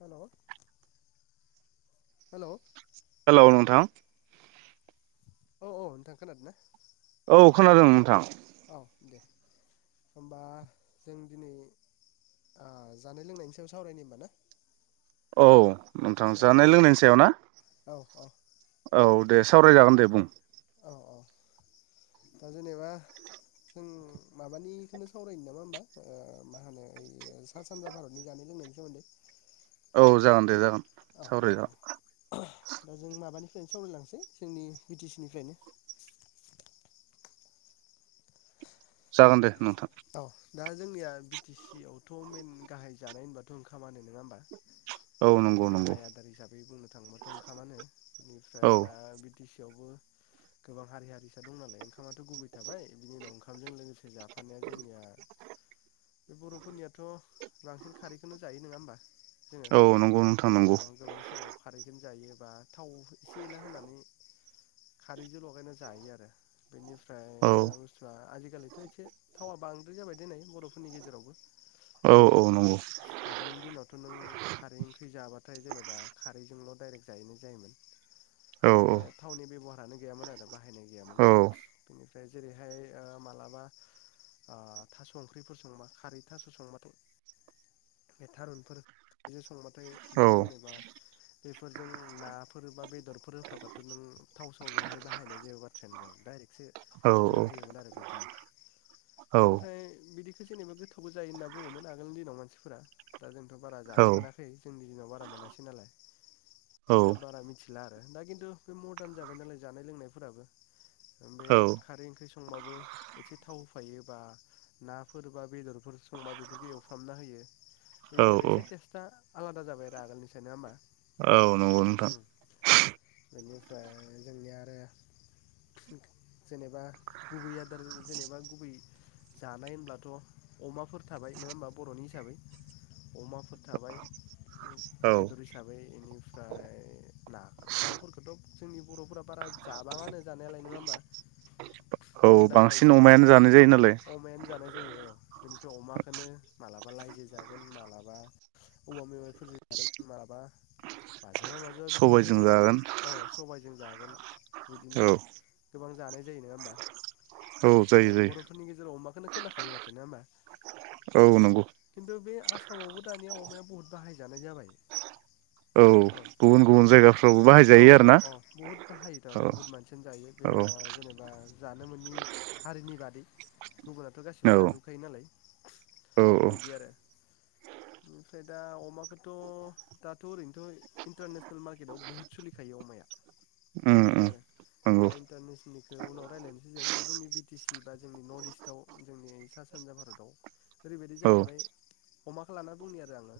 हेल' hello hello नोंथां औ औ नोंथां खोनादोना? औ खोनादों नोंथां। औ दे होनबा जों दिनै ओ जानाय लोंनायनि सायाव सावरायनायनि होनबा ना? औ नोंथां औ जानाय लोंनायनि सायाव ना औ औ औ। दे सावरायजागोन दे बुं। औ औ दा जेनेबा जों माबानिखोनो सावरायनि नामा होमबा मा होनो ओ सा सानजा भारतनि जानाय लोंनायनि सोमोन्दै। औ जागोन दे जागोन। औ औ सावराय औ जागोन। दा जों माबानिफ्रायनो सावरायलांसै जोंनि बि टि सि निफ्रायनो जागोन दे। नोंथां। औ दा जोंनिया बि टि सि आवथ' मेन गाहाय जानाय होनबाथ' ओंखामानो नङा होमबा? औ बे नंगौ नंगौ गाहाय आदार हिसाबै बुंनो थाङोबाथ' ओंखामानो इनिफ्राय औ दा बिटिसि यावबो गोबां हारि हारिसा दं नालाय ओंखामाथ' गुबै थाबाय बिनि उनाव ओंखामजों लोगोसे जाफानाया बे बर'फोरनियाथ' बांसिन खारैखोनो जायो नोङा होमबा? जोङो औ नंगौ नोंथां नंगौ ओं गोबां समाव खारैखोनो जायो। बा थाव एसे एला होनानै खारैजों लगायनानै जायो आरो। बेनिफ्राय औ दा बुस्थुआ खालिथ' एसे थावा बांद्राय जाबाय देनाय बर'फोरनि गेजेरावबो। औ बिदि औ नंगौ आगोलनि दिनावथ' नों खारै ओंख्रि जाबाथाय जेनेबा खारैजोंल' डाइरेक्ट जायैनाय जायोमोन। औ बे थावनि बेब'हार लानो गैयामोन आरो। बाहायनाय गैयामोन औ बेनि ओमफ्राय जेरैहाय ओ मालाबा अ थास' ओंख्रिफोर संबा खारै थास' संबाथाय बे थारुनफोर खारैजों संबा नाथाय बे औ जेनेबा बेफोरजों नाफोर बा बेदरफोर होफाबाथ' नों थाव साव बेहाय बाहायनाय जेबो बाथ्रायानो गैयामोन डाइरेक्सो औ होना होयोमोन आरो बिदिनो। औ ओमफ्राय बिदिखौ जेनेबा गोथावबो जायो होनना बुङोमोन आगोलनि दिनाव मानसिफोरा दा जोंथ' बारा जानो मोनाखै जोंनि दिनाव बारा मोनासै नालाय दा बारा मिथिला आरो दा खिन्थु बे मर्दान जाबाय नालाय जानाय लोंनायफोराबो बे औ खारै ओंख्रि संबाबो एसे थाव होफायोबा नाफोर बा बेदरफोर संबा बेफोरखौ एवफ्रामना होयो बिदि आरो एसे टेस्टआ आलादा जाबाय आरो आगोलनिफ्राय नङा होमबा औ नंगौ नोंथां उम बेनिफ्राय जोंनिया आरो जेनेबा गुबै आदार जेनेबा गुबै जानाय होनब्लाथ' अमाफोर थाबाय नङा होमबा बर'नि हिसाबै अमाफोर थाबाय औ बेदर हिसाबै इनिफ्राय ना दाउफोरखौथ' जोंनि बर'फोरा बारा जाबाङानो जानायालाय नङा होमबा? मुंदांखा बांसिन हिसाबै अमायानो जा जायो नालाय। अमायानो जानाय जायो औ बेनिफ्राय अमाखौनो मालाबा लाइजो जागोन मालाबा औवा मेवाइफोरजों जागोन मालाबा माजोंबा माजोंबा बिदिनोथ' सबायजों गोबां जागोन औ सबायजों जा गोन। बिदिनो औ गोबां जानाय जायो नङा होमबा? औ जायो जायो बर'फोरनि गेजेराव अमा खौनो खोनाखायो माथो नङा होमबा? औ नंगौ। खिन्थु बे आसामावबो दानिया अमाया बुहुद बाहायजानाय जाबाय। औ गुबुन गुबुन जे जायगाफ्रावबो औ बाहायजायो आरो औ ना औ बहुद बाहायो थारमाने औ बुहुत मानसियानो जायो बे औ ओ जेनेबा जानो मोनि हारिनि बादै गुबुनाथ' गासिबो औ जाजोबखायो नालाय औ बिदि आरो बेनिफ्राय दा अमाखौथ' दाथ' ओरैनोथ' इन्टारनेसनेल मारकेटआव बहुत सोलिखायो अमाया उम बिदि उम आरो दा नंगौ इन्टारनेसनेलनिखौ उनाव रायज्लायनोसै जों दा जोंनि बि टि सि बा जोंनि नर्थ इस्टव जोंनि सा सानजा भारताव ओरैबायदि औ जाहैबाय अमाखौ लाना बुंनि आरो आङो।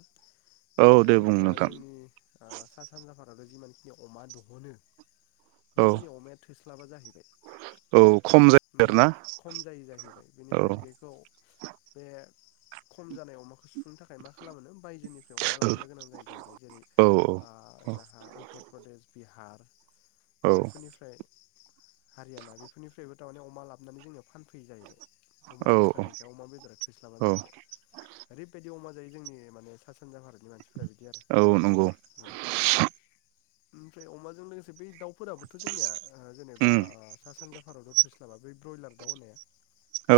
औ बे दे बुं जेनेबा नोंथां जोंनि ओ सा सानजा भारत आव जिमानखिनि अमा दहनो औ बेखिनि अमाया थोस्लाबा जाहैबाय। औ खम जा माने खम जायो जाहै बाय। बेनिफ्राय बेखौ बे खम जानाय अमाखौ सुफुंनो थाखाय मा खालामो बायजोनिफ्राय अमा लाबोनो गोनां जायो जाहैबाय जेरै औ ओ जोहा उतर प्रदेश, बिहार औ बेफोरनिफ्राय हारियाना बेफोरनिफ्रायबो थारमाने अ अमा लाबनानै जोंनियाव फानफैयो जाहैबाय अमा औ थोस्लाबैखाय अमा बेदरा थोस्लाबा औ जाहैबाय। ओरैबायदि अमा जायो जोंनि माने सा सानजा भारतनि मानसिफोरा बिदि आरो। औ नंगौ उम ओमफ्राय अमाजों लोगोसे बै दाउफोराबोथ' जोंनिया ओ जेनेबा उम ओ सा सानजा भारताव थो स्लाबा। बै ब्रयलार दाउ होननाया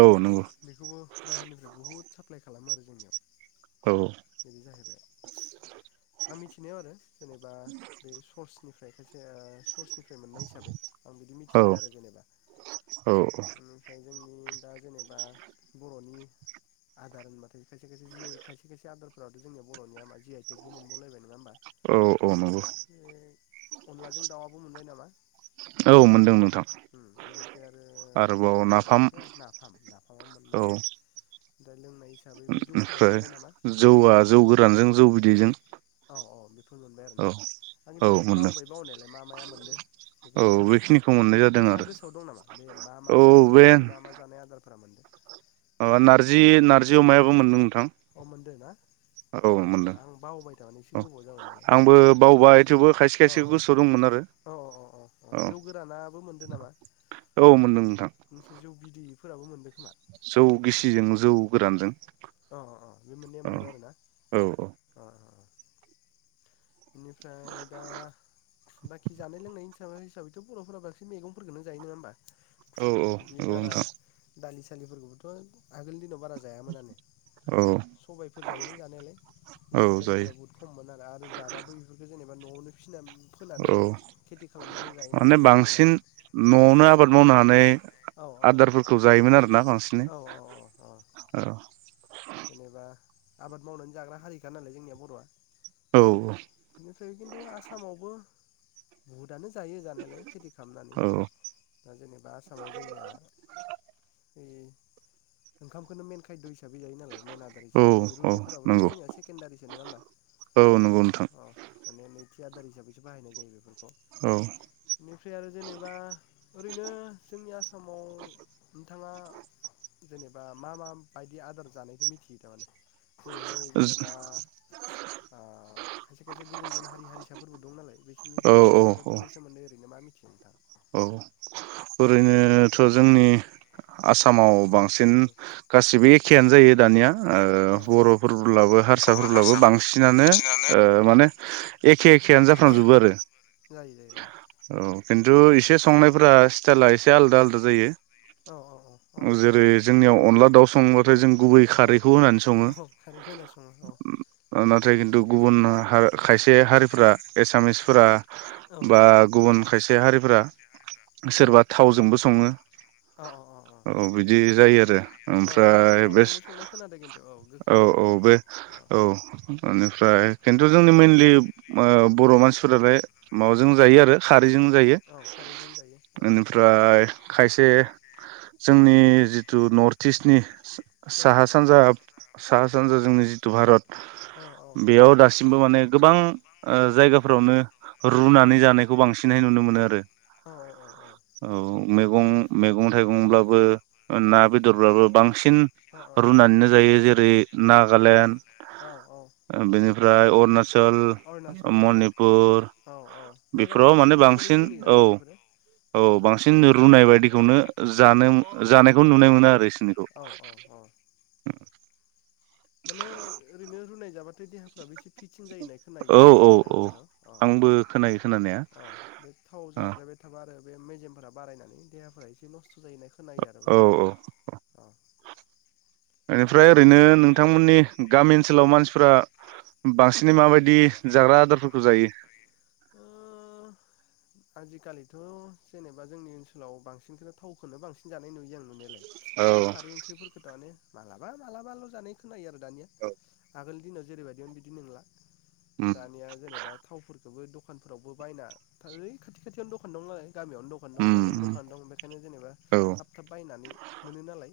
औ नंगौ बेखौबो बाहेरनिफ्राय बुहुद साप्लाय खालामो आरो जोंनियाव औ बिदि जाहैबाय। आं मिथिनायाव आरो जेनेबा बे सर्सनिफ्राय खायसे ओ सर्सनिफ्राय मोननाय हिसाबै आं बिदि औ मिथिदों आरो जेनेबा। बेनिफ्राय जोंनि दा जेनेबा बर'नि आदार होनबाथाय खायसे खायसे जि आइ खायसे खायसे आदारफोराथ' जोंनिया बर'निया मा जि आइ टेकबो मोनबावलायबाय नङा होमबा? औ औ नंगौ अनलाजों दाउआबो मोनबाय नामा? औ मोनदों नोंथां उम बिनिफ्राय आरो नाफाम, फाम नाफामा औ मोनबाय। दा लोंनाय हिसाबै बे जौफोराबो मोनबाय नामा? जौवआ जौ गोरानजों जौ बिदैजों। औ औ बेफोर मोनबाय आरो औ ना? आं औ खिन्थु मोनदों बावबाय बावनायालाय मा माया मोनदों औ बेफोरखौ बेखिनिखौ मोननाय जादों आरो नोंथाङा गोसोआव दं नामा? बे मा मा औ जानाय बे बर'नि मा मा जानाय आदार फोरा मोनदों? अ नारजि नारजि अमायाबो मोनदों नोंथां अ मोनदों ना? औ अ मोनदों आं बावबाय थारमाने एसे औ गोबाव जाबाय नालाय। आंबो अ बावबाय थेवबो खायसे अ अ अ खायसे गोसोआव दंमोन आरो अ अ अ अ जौ गोरानाबो मोनदों नामा? औ मोनदों नोंथां ओमफ्राय जौ बिदै फोराबो मोनदों खोमा? जौ गिसिजों जौ गोरानजों अ अ अ बे मोननैया औ मोनदो आरोना औ अ अ अ इनिफ्राय दा बाकि जानाय लोंनायनि हिसाबै हिसाबैथ' बर'फोरा बांसिन मैगंफोरखौनो जायो नङा होमबा औ औ औ नोंथां दालिफोरखौबोथ' आगोलनि दिनाव बारा जायामोननानो औ सबायफोर जायोमोन जानायालाय मुसुर औ जायो दालिफोरा बहुत खममोन आरो जाबाबो इफोरखौ जेने एबा न'आवनो फिसिनान औ माने आबाद बांसिन मावनानै न'आवनो आबाद मावनानै औ आदारफोरखौ जायोमोन आरोना बांसिनै औ औ औ औ जेनेबा आबाद मावनानै जाग्रा हारिखा नालाय जोंनिया बर'आ औ बेनिफ्राय खिन्थु आसामावबो बहुत दानो जायो जानायलाय खेति खालामनानै औ दा जेनेबा आसामाव जोंनिया बे ओंखामखौनो मेन खायद' हिसाबै जायो मेन आदार औ हिसाबै जायो औ रुटिफोराबोथ' नंगौ जोंनिया सेकेण्डारिसो नङा होमबा औ नंगौ नोंथां अ माने नै आदार हिसाबैसो बाहायनाय जायो बेफोरखौ औ बेनिफ्राय आरो जेनेबा ओरैनो जोंनि आस समाव नोंथाङा जेनेबा मा मा बायदि आदार जानाय मोथियो दा माने जेरैहाय जेनेबा ओ खायसे खायसे गुबुन गुबुन हारि हारिसाफोरबो दं नालाय बिसोरनि औ औ जानाय आदारफोर सोमोन्दै ओरैनो मा मिथि औ ओरैनोथ' जोंनि आसामाव बांसिन गासिबो ए खेयानो जायो। दानिया ओ औ बर'फोरब्लाबो हारसाफोरब्लाबो बांसिनानो ओ औ माने एखे एखेयानो जाफ्रांजोबो आरो जायो जायो औ औ। खिनतु एसे संनायफोरा स्टाइला एसे आलादा आलादा जायो। औ औ जेरै जोंनियाव अनला दाउ संबोथाय जों गुबै औ खारैखौ होनानै सङो। औ खारैखौ होना सङो औ ना थाय खिन्थु गुबुन हार खाय से हारिफोरा एसामिसफोरा औ बा गुबुन खायसे हारिफोरा औ सोरबा थावजोंबो सङो औ औ औ बिदि जायो आ रो। औ अनलाखौ ओमफ्राय बे थावजोंबो संनाय खोनादो खिन्थु गोखै औ औ होनानै बे औ ओनिफ्राय खिन्थु जोंनि मेनलि बर' मानसिफोरालाय माबाजों जायो आरो खारैजों जायो। औ खारैजों जायो औ ओनफ्राय खायसे जोंनि जिथु नर्थ इस्टनि औ साहा-सानजा औ साहा-सानजा जोंनि जिथु भारत औ बेयाव दासिमबो माने गोबां जायगाफोरावनो औ रुनानै जानायखौ बांसिनहाय नुनो मो नो आरो औ औ औ। मैगं मैगं थाइगंब्लाबो ना बेदरब्लाबो बांसिन रुनानैनो जायो। जेरै ना गालण्ड औ औ ओफ्राय अरुणा अरुणाचल औ औ औ बेफोराव मेघालयफोरावबो माने एसे एनै बांसिन सोलियो औ नामा बेफोरो औ बांसिन रुनाय बायदिखौनो जानोम जानायखौ नुनो मोनो आरो इसि औ औ औ माने ओरैनो रुनाय जाबाथाय देहाफ्राबो एसे फिथिं जायो होनाय खोनायो आं औ औ खोनानायालाय बाथाखौ औ आंबो खोनायो खोनानाया औ बे थाव ओ जाद्रायबाय थाबा आरो बे मेजेमफोरा बारायनानै देहाफोरा एसे नस [inaudible] औ औ ओनिफ्राय ओरैनो नोंथांमोननि गामि सोलाव मानसिफोरा बांसिनै माबायदि जाग्रा आदारफोरखौ जायो? ओ आजिखालिथ' जेनेबा जोंनि ओनसोलाव बांसिनखौ थावखौनो बांसिन जानाय नुयो आं नुनायलाय औ खिनथु खारै ओंख्रिफोरखौ दानि मालाबा मालाबाल' जानाय खोनायो आरो। दानिया आगोलनि दि जेरैबायदि मीन बिदि नंला। उम दानिया जेनेबा थावफोर बेखौबो दखानफोरावबो बायनाथाय खाथि खाथियावनो दखान दं नालाय। गामियावनो दखान दं न'आवनो उम दखान दं बेखायनो जेनेबा औ थाब-थाब बायनानै मोनो नालाय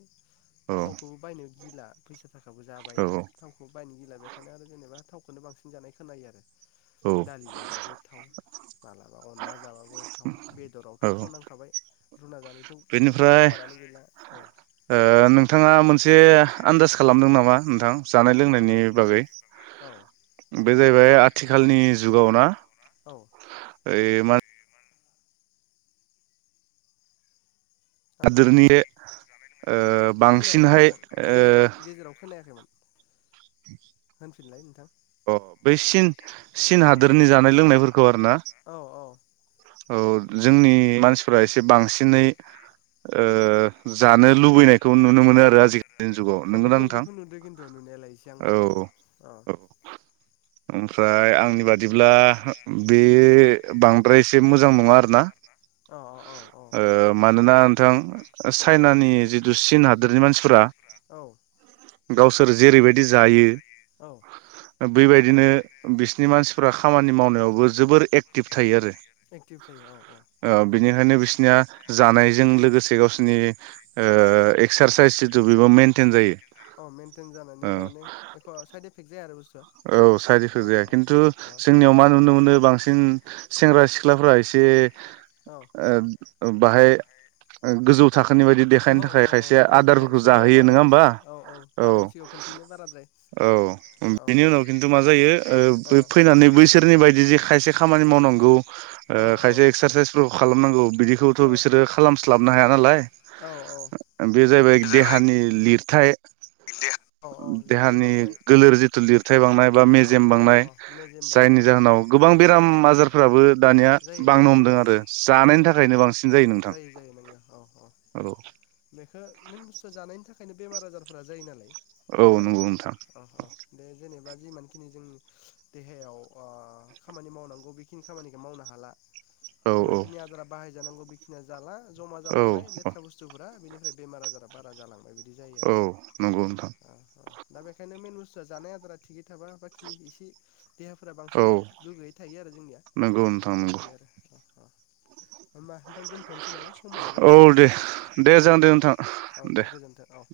औ थावखौबो बायनो गिला फैस थासखौबो जाबाय औ थावखौबो बायनो गैला बेखायनो आरो जेनेबा थाव बेखौनो बांसिन जानाय खोनायो आरो। औ दालि जाबाबो थाव माबलाबाबो अनला। जाबाबो थाव। बेदरावथ' औ थाव नांखाबाय। रुना जानायथ' गैला बेनिफ्राय कारबारानो गैला औ ओ नोंथाङा मोनसे आन्दास खालामदों नामा? नोंथां औ जानाय लोंनायनि माबायदिबा बागै औ बे जाहैबाय आथिखालनि जुगाव ना। औ [unintelligible] हेल' हादोरनि ओ खोनायाखै बांसिनहाय नोंथां ओ गेजेराव गेजेराव खोनायाखैमोन होनफिनलाय नोंथां। अ बै सिन सिन औ हादोरनि जानाय लोंनायफोरखौ आरोना औ औ औ। जोंनि मानसिफोरा एसे बांसिनै ओ जानो लुबैनायखौ नुनो मोनो आरो आजि अ बेखौ बेखौ नुदो खिन्थु नुनायालाय एसे आंबो औ औ। ओमफ्राय आंनि बादिब्ला बे बांद्रायसे मोजां नङा आरोना। औ औ ओ मानोना नोंथां। औ चाइनानि जिथु चिन हादोर हादोरनि मानसिफोरा औ। गावसोर जेरैबायदि जायो औ। बेबायदिनो बिसिनि मानसिफ्रा खामानि मावनायावबो जोबोर एक्टिभ थायो आरो। एक्टिभ थायो औ औ। बिसिनाया जानायजों लोगोसे गावसोरनि ओ एक्सारसाइस जितु बेबो मेनटेन जायो। अ मेेनटेन जानानै औ तामाने एख साइद एफेक्ट जाया आरो बस्थुआ। औ साइड एफेक जाया खिन्थु जोंनियाव मा नुनो मोनो बांसिन उम सेंग्रा सिख्लाफ्रा एसे औ ओ औ बाहाय गोजौ थाखोनि बायदि औ देखायनो थाखाय औ औ खायसे देखायनो थाखाय आदारफोरखौ स'आव जाहोयो बारो नङा होमबा बुस्थुआ औ औ मालायनि सिगाङाव खोन्थिनो बाराद्राय औ। औ बेनि उनाव खिन्थु मा जायो ओ फैनानै बैसोरनि बायदि जे खायसे खामानि मावनांगौ औ खायसे ओ एक्सारसाइसफोरखौ खालामनांगौ बिदिखौथ' औ बिसोरो खालाम ख्लाबनो हाया नालाय। औ औ बे जाहैबाय देहानि लिर थाय औ लिरथाय देहानि बांबाय गोलोर जिथ लिरथे बांनाय बा औ मेजेम औ बांनाय औ मेजेम जायनि बांनाय जाउनाव गोबां बेराम आजार आजारफोराबो दानिया जायो बांनो जायो हमदों नंगौ आरो नंगौ जानायनि थाखायनो बांसिन नोंथां जायो जायो नंगौ औ औ औ बेखौ मेन बुस्थु जानायनि थाखाय। बेओंखायनो बेमार आजारफोरा जायो नालाय। औ बिदि आरो नंगौ नोंथां अ-अ दे जेनेबा नि जों देहायाव खामानि मावनांगौ ओ बेखिनि खामानि। मावनो हाला। औ जिमान खिनि आदारा बाहायजानांगौ बेखिनिया जाला। जमा औ जालांबाय लेथ्रा बुस्थुफोरा बेनिफ्राय। बेमार आजार बारा जालांबाय बिदि। बिदि जायो औ आरो नंगौ नोंथां दा बेखायनो मेनु जानाय आदारा थिगैनो थाबा बाखि एसे देहाफोरा बांसिन गोग्गोयै थायो आरो जोंनिया। औ नोंथां नंगौ। बिदि आरो अ अ होमबा नोंथां दोन्थ'नोसै नामा समायाबो जाबाय जोंनिया दे जागोन दे नोंथां औ दे गोजोन्थों औ।